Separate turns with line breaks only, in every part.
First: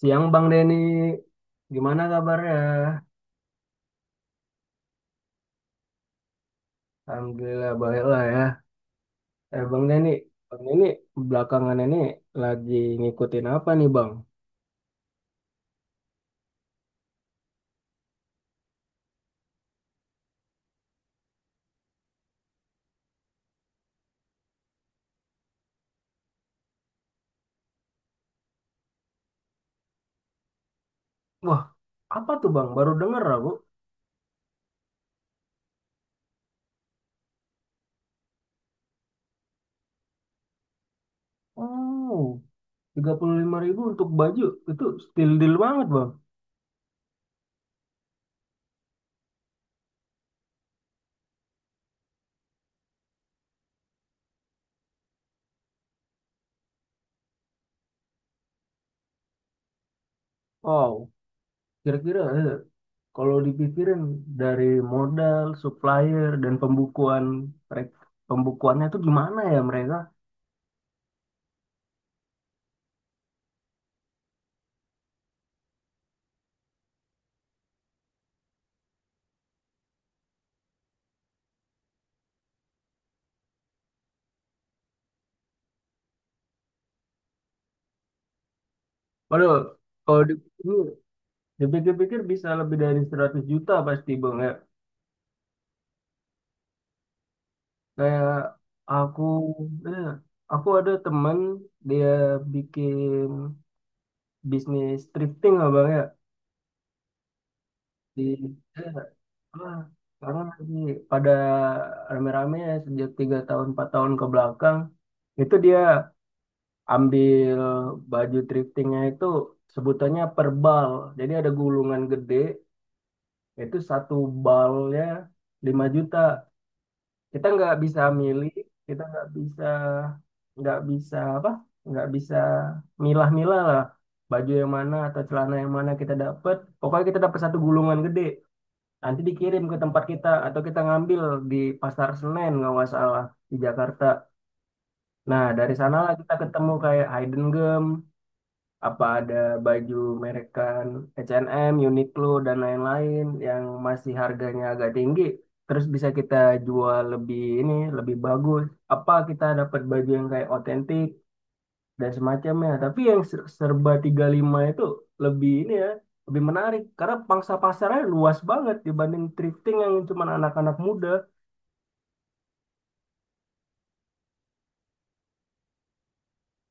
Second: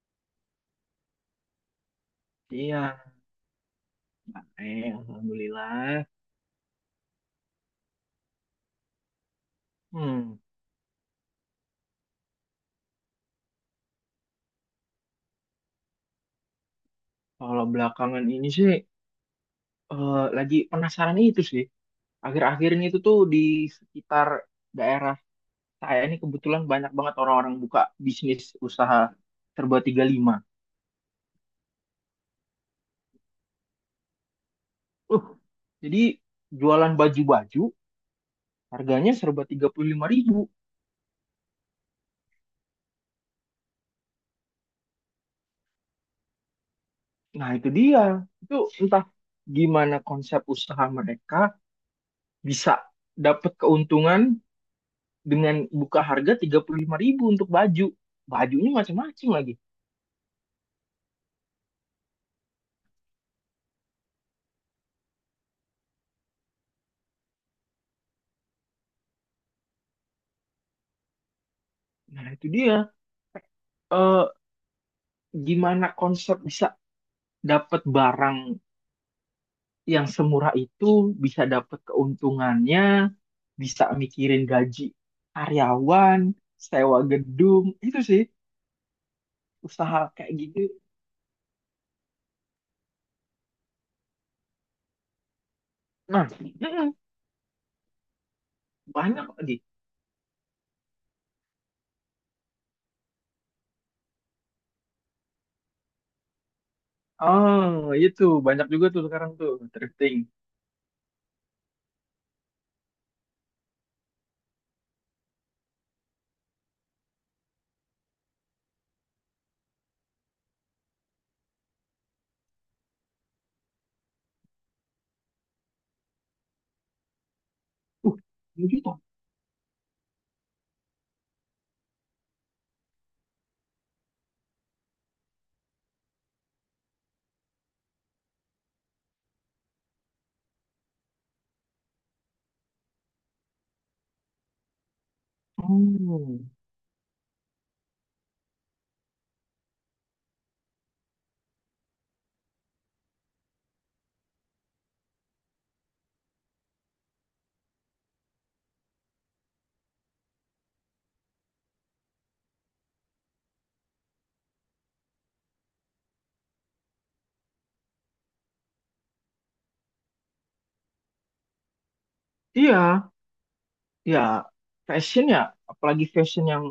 Siang Bang Denny, gimana
Iya,
kabarnya?
alhamdulillah.
Alhamdulillah baik lah ya. Eh, Bang Denny,
Hmm,
Bang Denny belakangan ini lagi ngikutin apa nih Bang?
Kalau belakangan ini sih lagi penasaran itu sih. Akhir-akhir ini itu tuh di sekitar daerah saya ini kebetulan banyak banget orang-orang buka bisnis usaha serba 35.
Wah, apa tuh Bang? Baru denger aku.
Uh, jadi jualan baju-baju harganya serba 35 ribu.
Oh, 35.000 untuk baju, itu still deal banget Bang.
Nah, itu dia. Itu entah gimana konsep usaha mereka bisa dapat keuntungan dengan buka harga 35 ribu untuk baju. Bajunya macam-macam lagi.
Wow, kira-kira kalau dipikirin dari modal, supplier, dan pembukuan, merek- pembukuannya itu gimana ya mereka?
Nah, itu dia. Eh, Gimana konsep bisa dapat barang yang semurah itu, bisa dapat keuntungannya, bisa mikirin gaji karyawan, sewa gedung, itu sih
Waduh,
usaha
kalau
kayak gitu.
ini dipikir-pikir bisa lebih dari 100 juta pasti Bang.
Nah,
Kayak aku,
banyak lagi.
eh, aku ada teman, dia bikin bisnis thrifting lah bang ya.
Oh,
di
itu banyak juga
eh,
tuh sekarang tuh
ah,
thrifting.
Sekarang lagi pada rame-rame ya sejak tiga tahun empat tahun ke belakang. Itu dia ambil baju thriftingnya itu, sebutannya per bal. Jadi ada gulungan gede, itu satu balnya 5 juta. Kita nggak bisa
Uh,
milih,
ini gitu.
kita nggak bisa apa nggak bisa milah-milah lah baju yang mana atau celana yang mana kita dapat. Pokoknya kita dapat satu gulungan gede, nanti dikirim ke tempat kita atau kita ngambil di Pasar Senen kalau nggak salah, di Jakarta. Nah dari sanalah kita
Hmm,
ketemu kayak Hidden Gem, apa ada baju merekan H&M, Uniqlo dan lain-lain yang masih harganya agak tinggi, terus bisa kita jual lebih ini lebih bagus, apa kita dapat baju yang kayak otentik dan semacamnya. Tapi yang serba 35 itu lebih ini ya, lebih menarik karena pangsa pasarnya luas banget dibanding thrifting yang cuma anak-anak muda.
iya. Ya, fashion ya, apalagi fashion yang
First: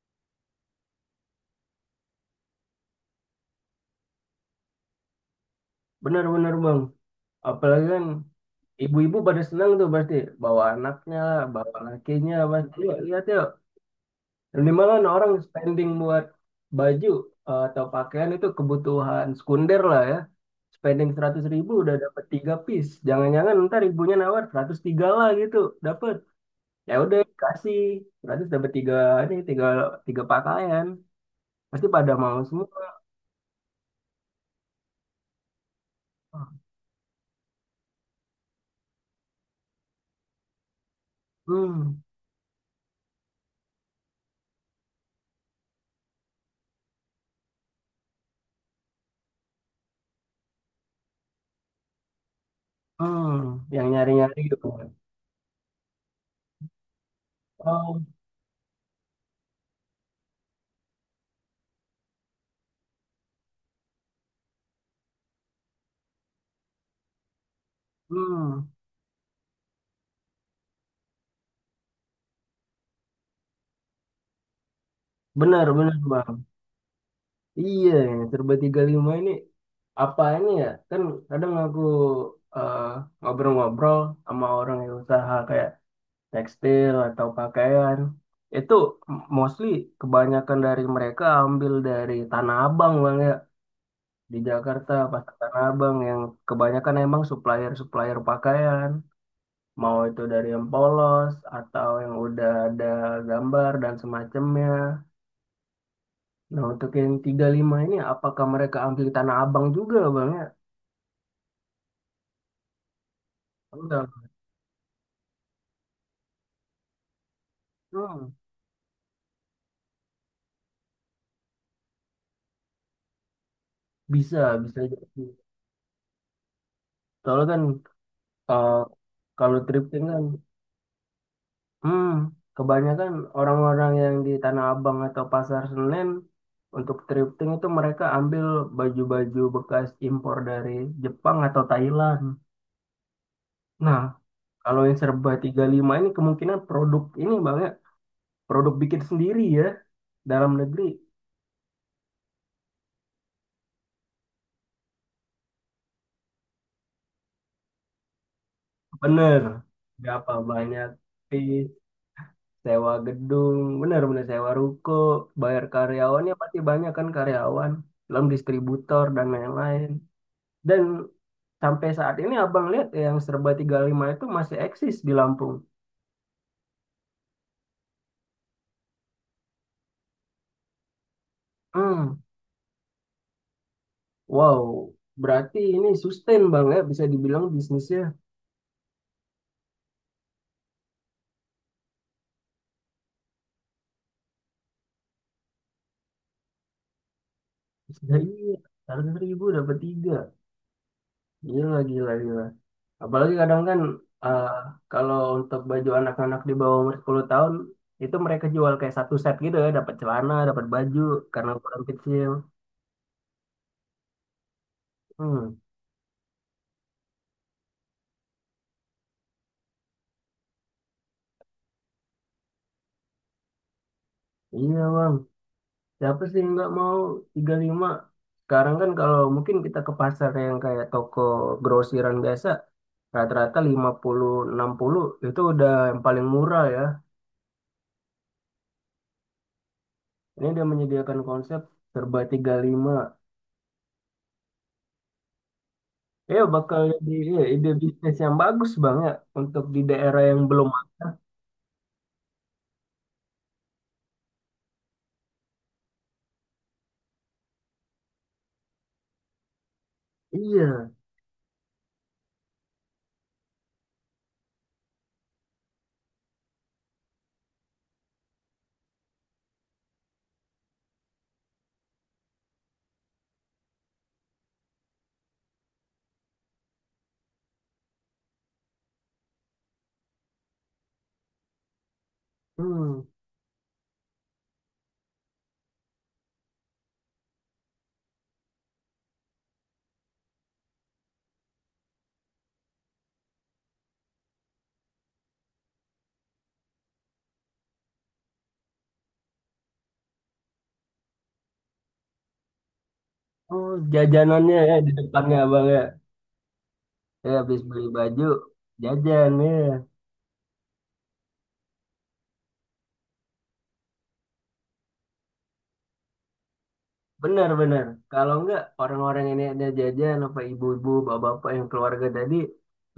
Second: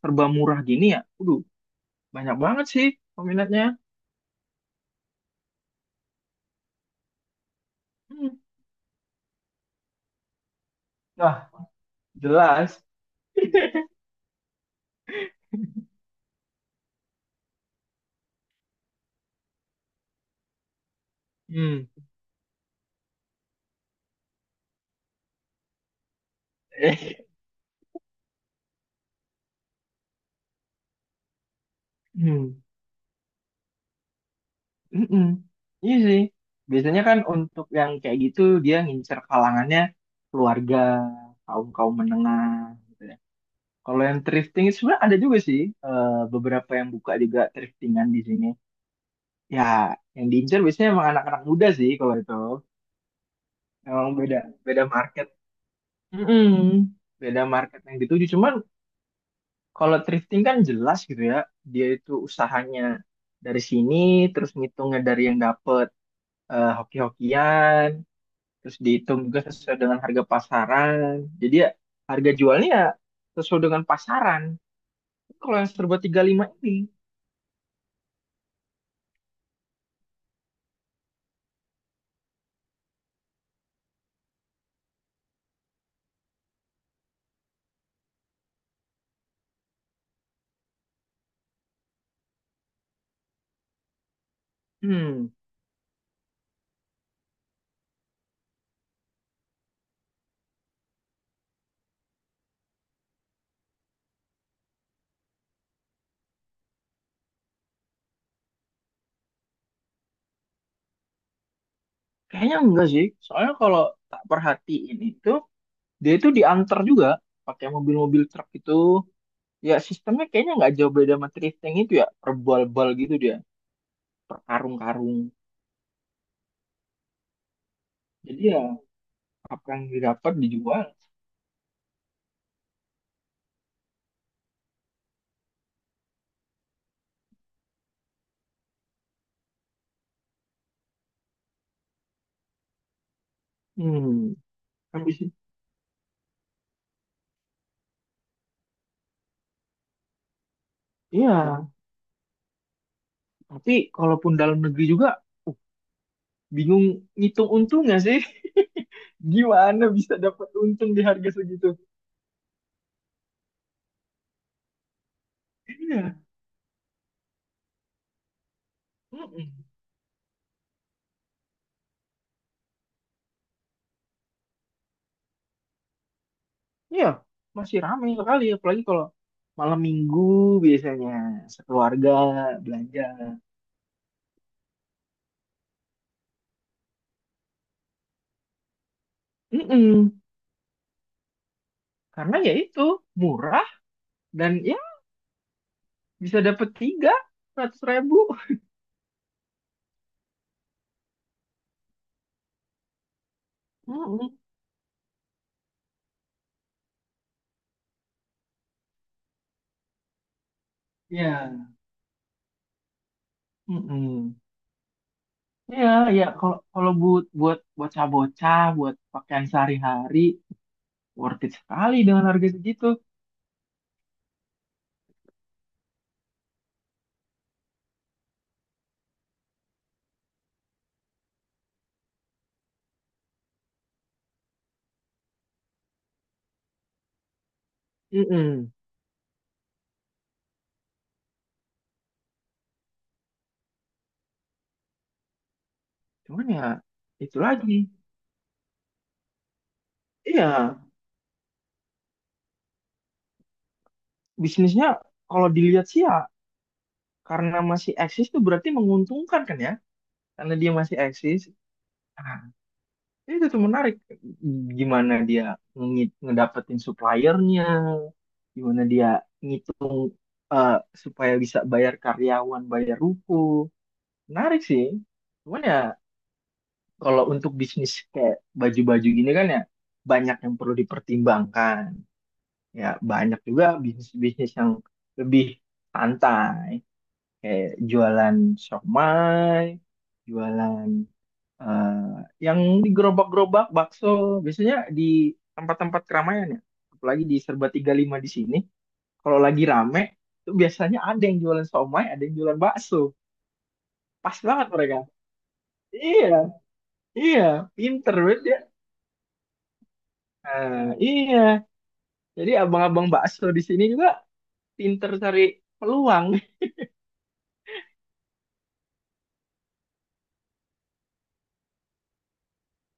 serba murah gini ya. Waduh, banyak banget sih peminatnya.
Benar-benar bang, apalagi kan
Hmm.
ibu-ibu pada senang tuh pasti, bawa anaknya,
Nah,
bawa lakinya pasti.
jelas.
Yuk, lihat yuk. Minimal orang spending buat baju atau pakaian itu kebutuhan sekunder lah ya. Spending 100 ribu
Hmm.
udah dapat 3 piece. Jangan-jangan ntar ibunya nawar 103 lah gitu. Dapat. Ya
Eh,
udah kasih 100 dapat tiga, ini 3 3 pakaian. Pasti pada mau
Hmm.
semua.
Mm-mm. Iya sih. Biasanya kan untuk yang kayak gitu dia ngincer kalangannya keluarga, kaum-kaum
Hmm.
menengah gitu ya. Kalau yang thrifting itu sebenarnya ada juga sih, eh, beberapa yang buka juga thriftingan di sini. Ya, yang diincar biasanya emang anak-anak muda sih kalau itu.
Hmm, yang
Emang
nyari-nyari
beda
gitu.
beda market. Mm-mm. Beda market yang
Oh.
dituju. Cuman kalau thrifting kan jelas gitu ya, dia itu usahanya dari sini, terus ngitungnya dari yang dapet, hoki-hokian,
Hmm.
terus dihitung juga sesuai dengan harga pasaran. Jadi ya harga jualnya ya sesuai dengan pasaran. Kalau
Benar,
yang
benar,
serba tiga puluh
Bang.
lima ini,
Iya, serba 35 ini apa ini ya kan, kadang aku eh, ngobrol-ngobrol sama orang yang usaha kayak tekstil atau pakaian, itu mostly kebanyakan dari mereka ambil dari Tanah Abang bang ya. Di Jakarta,
hmm,
pasar Tanah Abang yang kebanyakan emang supplier-supplier pakaian, mau itu dari yang polos atau yang udah ada gambar dan semacamnya. Nah untuk yang 35 ini apakah mereka ambil Tanah Abang juga bang ya.
kayaknya enggak sih. Soalnya kalau
Enggak.
tak perhatiin itu, dia itu diantar juga pakai mobil-mobil
Hmm.
truk itu. Ya sistemnya kayaknya nggak jauh beda sama thrifting itu ya, per bal gitu dia, per
Bisa, bisa
karung-karung.
jadi. Soalnya kan
Jadi ya
eh, kalau
apa yang
thrifting kan,
didapat dijual.
hmm, kebanyakan orang-orang yang di Tanah Abang atau Pasar Senen untuk thrifting itu mereka ambil baju-baju bekas impor dari Jepang atau Thailand. Nah,
Hmm,
kalau yang
Habis
serba
itu.
35 ini kemungkinan produk ini banyak, produk bikin sendiri ya, dalam negeri.
Iya, tapi kalaupun dalam negeri juga, uh, bingung ngitung untungnya sih.
Bener,
Gimana bisa
berapa
dapat
banyak
untung di harga segitu?
sewa gedung, benar-benar sewa ruko, bayar
Iya.
karyawannya pasti banyak kan karyawan, belum distributor dan
Mm-mm.
lain-lain. Dan sampai saat ini abang lihat yang serba 35 itu masih eksis di Lampung.
Iya, masih ramai sekali, apalagi kalau malam minggu biasanya sekeluarga
Hmm,
belanja.
wow, berarti ini sustain bang ya, bisa dibilang bisnisnya.
Mm-mm. Karena ya itu murah, dan ya bisa dapat tiga ratus
Ya,
ribu
iya, harga seribu dapat tiga. Gila, gila, gila. Apalagi kadang kan
Mm-mm.
eh, kalau untuk baju anak-anak di bawah umur 10 tahun, itu mereka jual kayak satu set gitu ya, dapat celana, dapat baju, karena
Ya.
ukuran kecil.
Mm-mm.
Hmm,
Ya, ya, kalau kalau buat buat bocah-bocah buat pakaian sehari-hari worth it sekali dengan harga segitu.
iya bang, siapa sih yang nggak mau tiga puluh lima. Sekarang kan kalau mungkin kita ke pasar yang kayak toko grosiran biasa, rata-rata 50, 60 itu udah yang paling murah ya.
mm
Ini dia menyediakan konsep serba tiga puluh lima. Ya
Cuman ya
bakal jadi
itu
ya, ide
lagi.
bisnis yang bagus banget untuk di daerah yang belum.
Iya, bisnisnya kalau dilihat sih ya, karena masih eksis tuh berarti menguntungkan kan ya, karena dia
Iya.
masih eksis. Iya, itu tuh menarik. Gimana dia ngedapetin suppliernya, gimana dia ngitung, eh, supaya bisa bayar karyawan, bayar ruko. Menarik sih. Cuman ya kalau untuk bisnis kayak baju-baju gini kan ya, banyak yang perlu dipertimbangkan.
Hmm.
Ya banyak juga bisnis-bisnis yang lebih santai. Kayak jualan siomay, jualan, Eh, yang di gerobak-gerobak bakso biasanya di tempat-tempat keramaian ya, apalagi di Serba 35 di sini kalau lagi rame itu biasanya ada yang jualan somai, ada yang jualan bakso,
Oh,
pas
jajanannya
banget
ya di
mereka.
depannya Abang ya.
Iya,
Ya
iya,
habis beli
pinter
baju,
banget ya.
jajan ya.
Nah, iya, jadi abang-abang bakso di sini juga pinter cari peluang.
Benar benar. Kalau enggak orang-orang ini ada jajan apa, ibu-ibu, bapak-bapak yang keluarga tadi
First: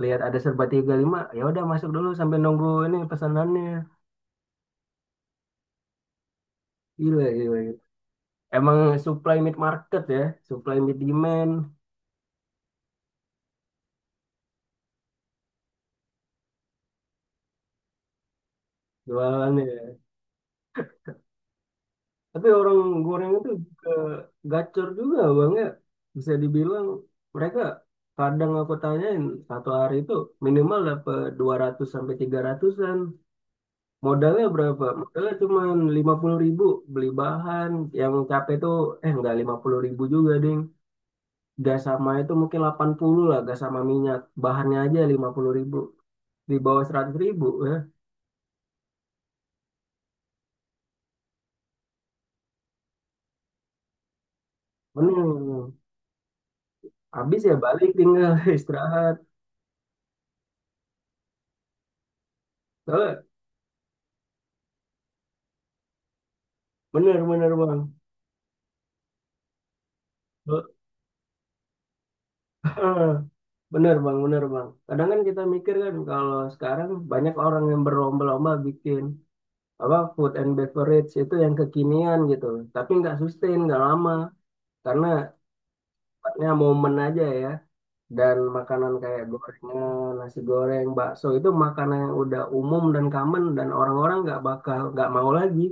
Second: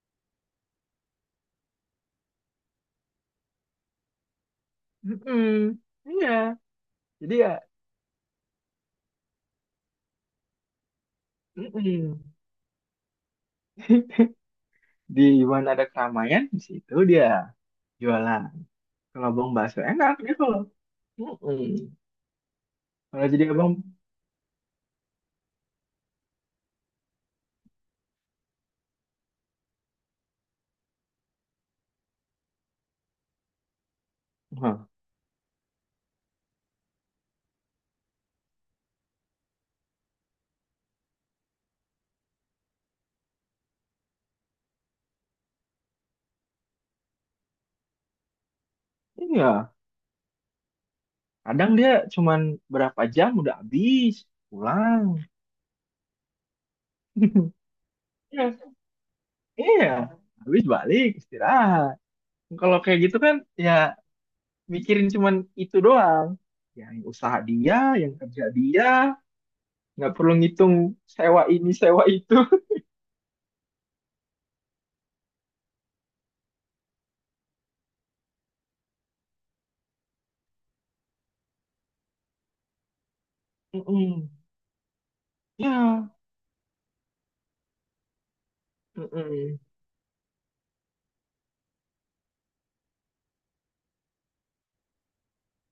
lihat ada serba 35, ya udah masuk dulu sampai nunggu ini pesanannya.
Mm-mm. Iya,
Gila,
jadi ya.
gila, gila. Emang supply mid market ya, supply mid demand
Mm-mm. Di mana ada keramaian di situ dia jualan. Kalau abang bakso
jualannya.
enak gitu loh. Mm-mm.
Tapi orang
Kalau
goreng
jadi
itu
abang,
juga gacor juga bang ya. Bisa dibilang mereka, kadang aku tanyain, satu hari itu minimal dapat 200 sampai 300-an. Modalnya
hah,
berapa? Modalnya cuma 50 ribu beli bahan. Yang capek itu, eh nggak 50 ribu juga ding. Gas sama itu mungkin 80 lah, gas sama minyak. Bahannya aja 50 ribu. Di bawah 100 ribu ya.
iya. Kadang dia cuman berapa jam udah habis, pulang.
Bener. Habis ya balik tinggal
Iya,
istirahat.
iya. Habis balik, istirahat. Kalau kayak gitu
Soalnya
kan, ya mikirin cuman itu doang. Yang usaha
bener-bener bang.
dia, yang kerja dia, nggak perlu ngitung sewa ini, sewa itu.
Eh, Bener bang, bener bang. Kadang kan kita mikir kan, kalau sekarang banyak orang yang berlomba-lomba bikin apa food and beverage itu yang kekinian gitu. Tapi nggak sustain, nggak lama.
Mm-mm.
Karena
Iya.
sifatnya momen aja ya. Dan makanan kayak
Mm-mm.
gorengan, nasi goreng, bakso itu makanan yang udah umum dan common, dan orang-orang nggak bakal nggak mau lagi.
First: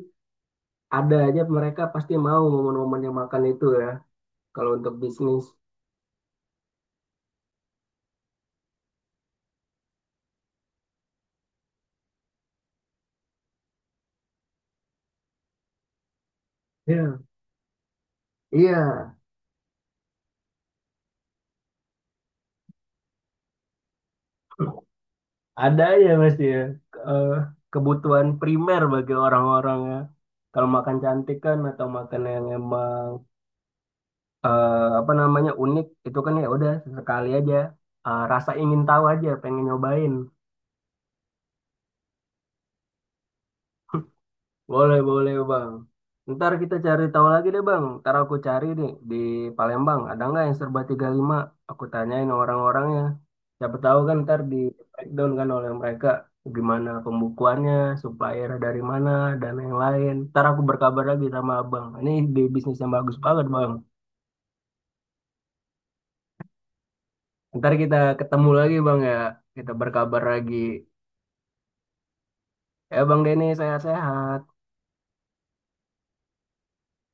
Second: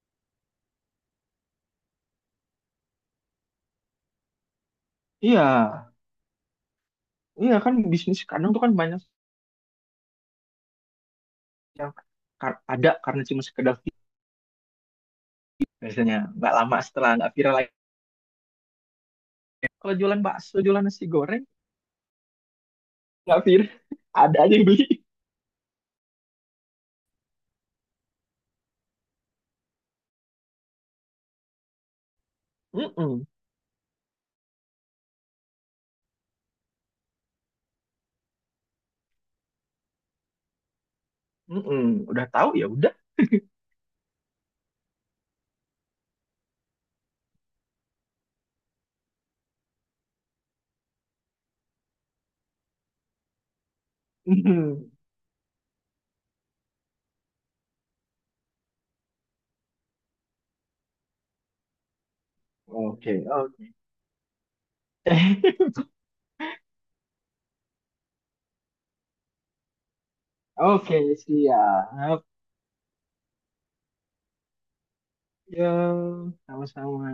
Ada aja mereka pasti mau momen-momen yang makan itu ya. Kalau untuk
Iya,
bisnis.
iya kan, bisnis kadang tuh kan banyak yang ada karena cuma sekedar viral, biasanya nggak lama setelah
Iya.
nggak viral lagi.
Iya.
Kalau jualan bakso, jualan nasi goreng nggak Fir, ada aja yang beli.
Ada ya pasti ya, eh, kebutuhan primer bagi orang-orang ya. Kalau makan cantik kan atau makan yang emang
Mm-mm.
apa namanya unik itu kan, ya udah sekali aja. Eh, rasa ingin tahu aja pengen nyobain.
Mm-mm. Udah tahu ya udah.
Boleh boleh bang. Ntar kita cari tahu lagi deh bang. Ntar aku cari nih di Palembang. Ada nggak yang serba 35? Aku tanyain orang-orangnya. Siapa tahu kan ntar di
Mm.
breakdown kan oleh mereka, gimana pembukuannya, supplier dari mana, dan yang lain. Ntar aku berkabar lagi sama abang. Ini di bisnis yang
Oke,
bagus banget
oke.
bang. Ntar kita ketemu lagi bang ya. Kita berkabar lagi.
Oke, siap.
Ya bang Denny, sehat-sehat.
Ya, sama-sama.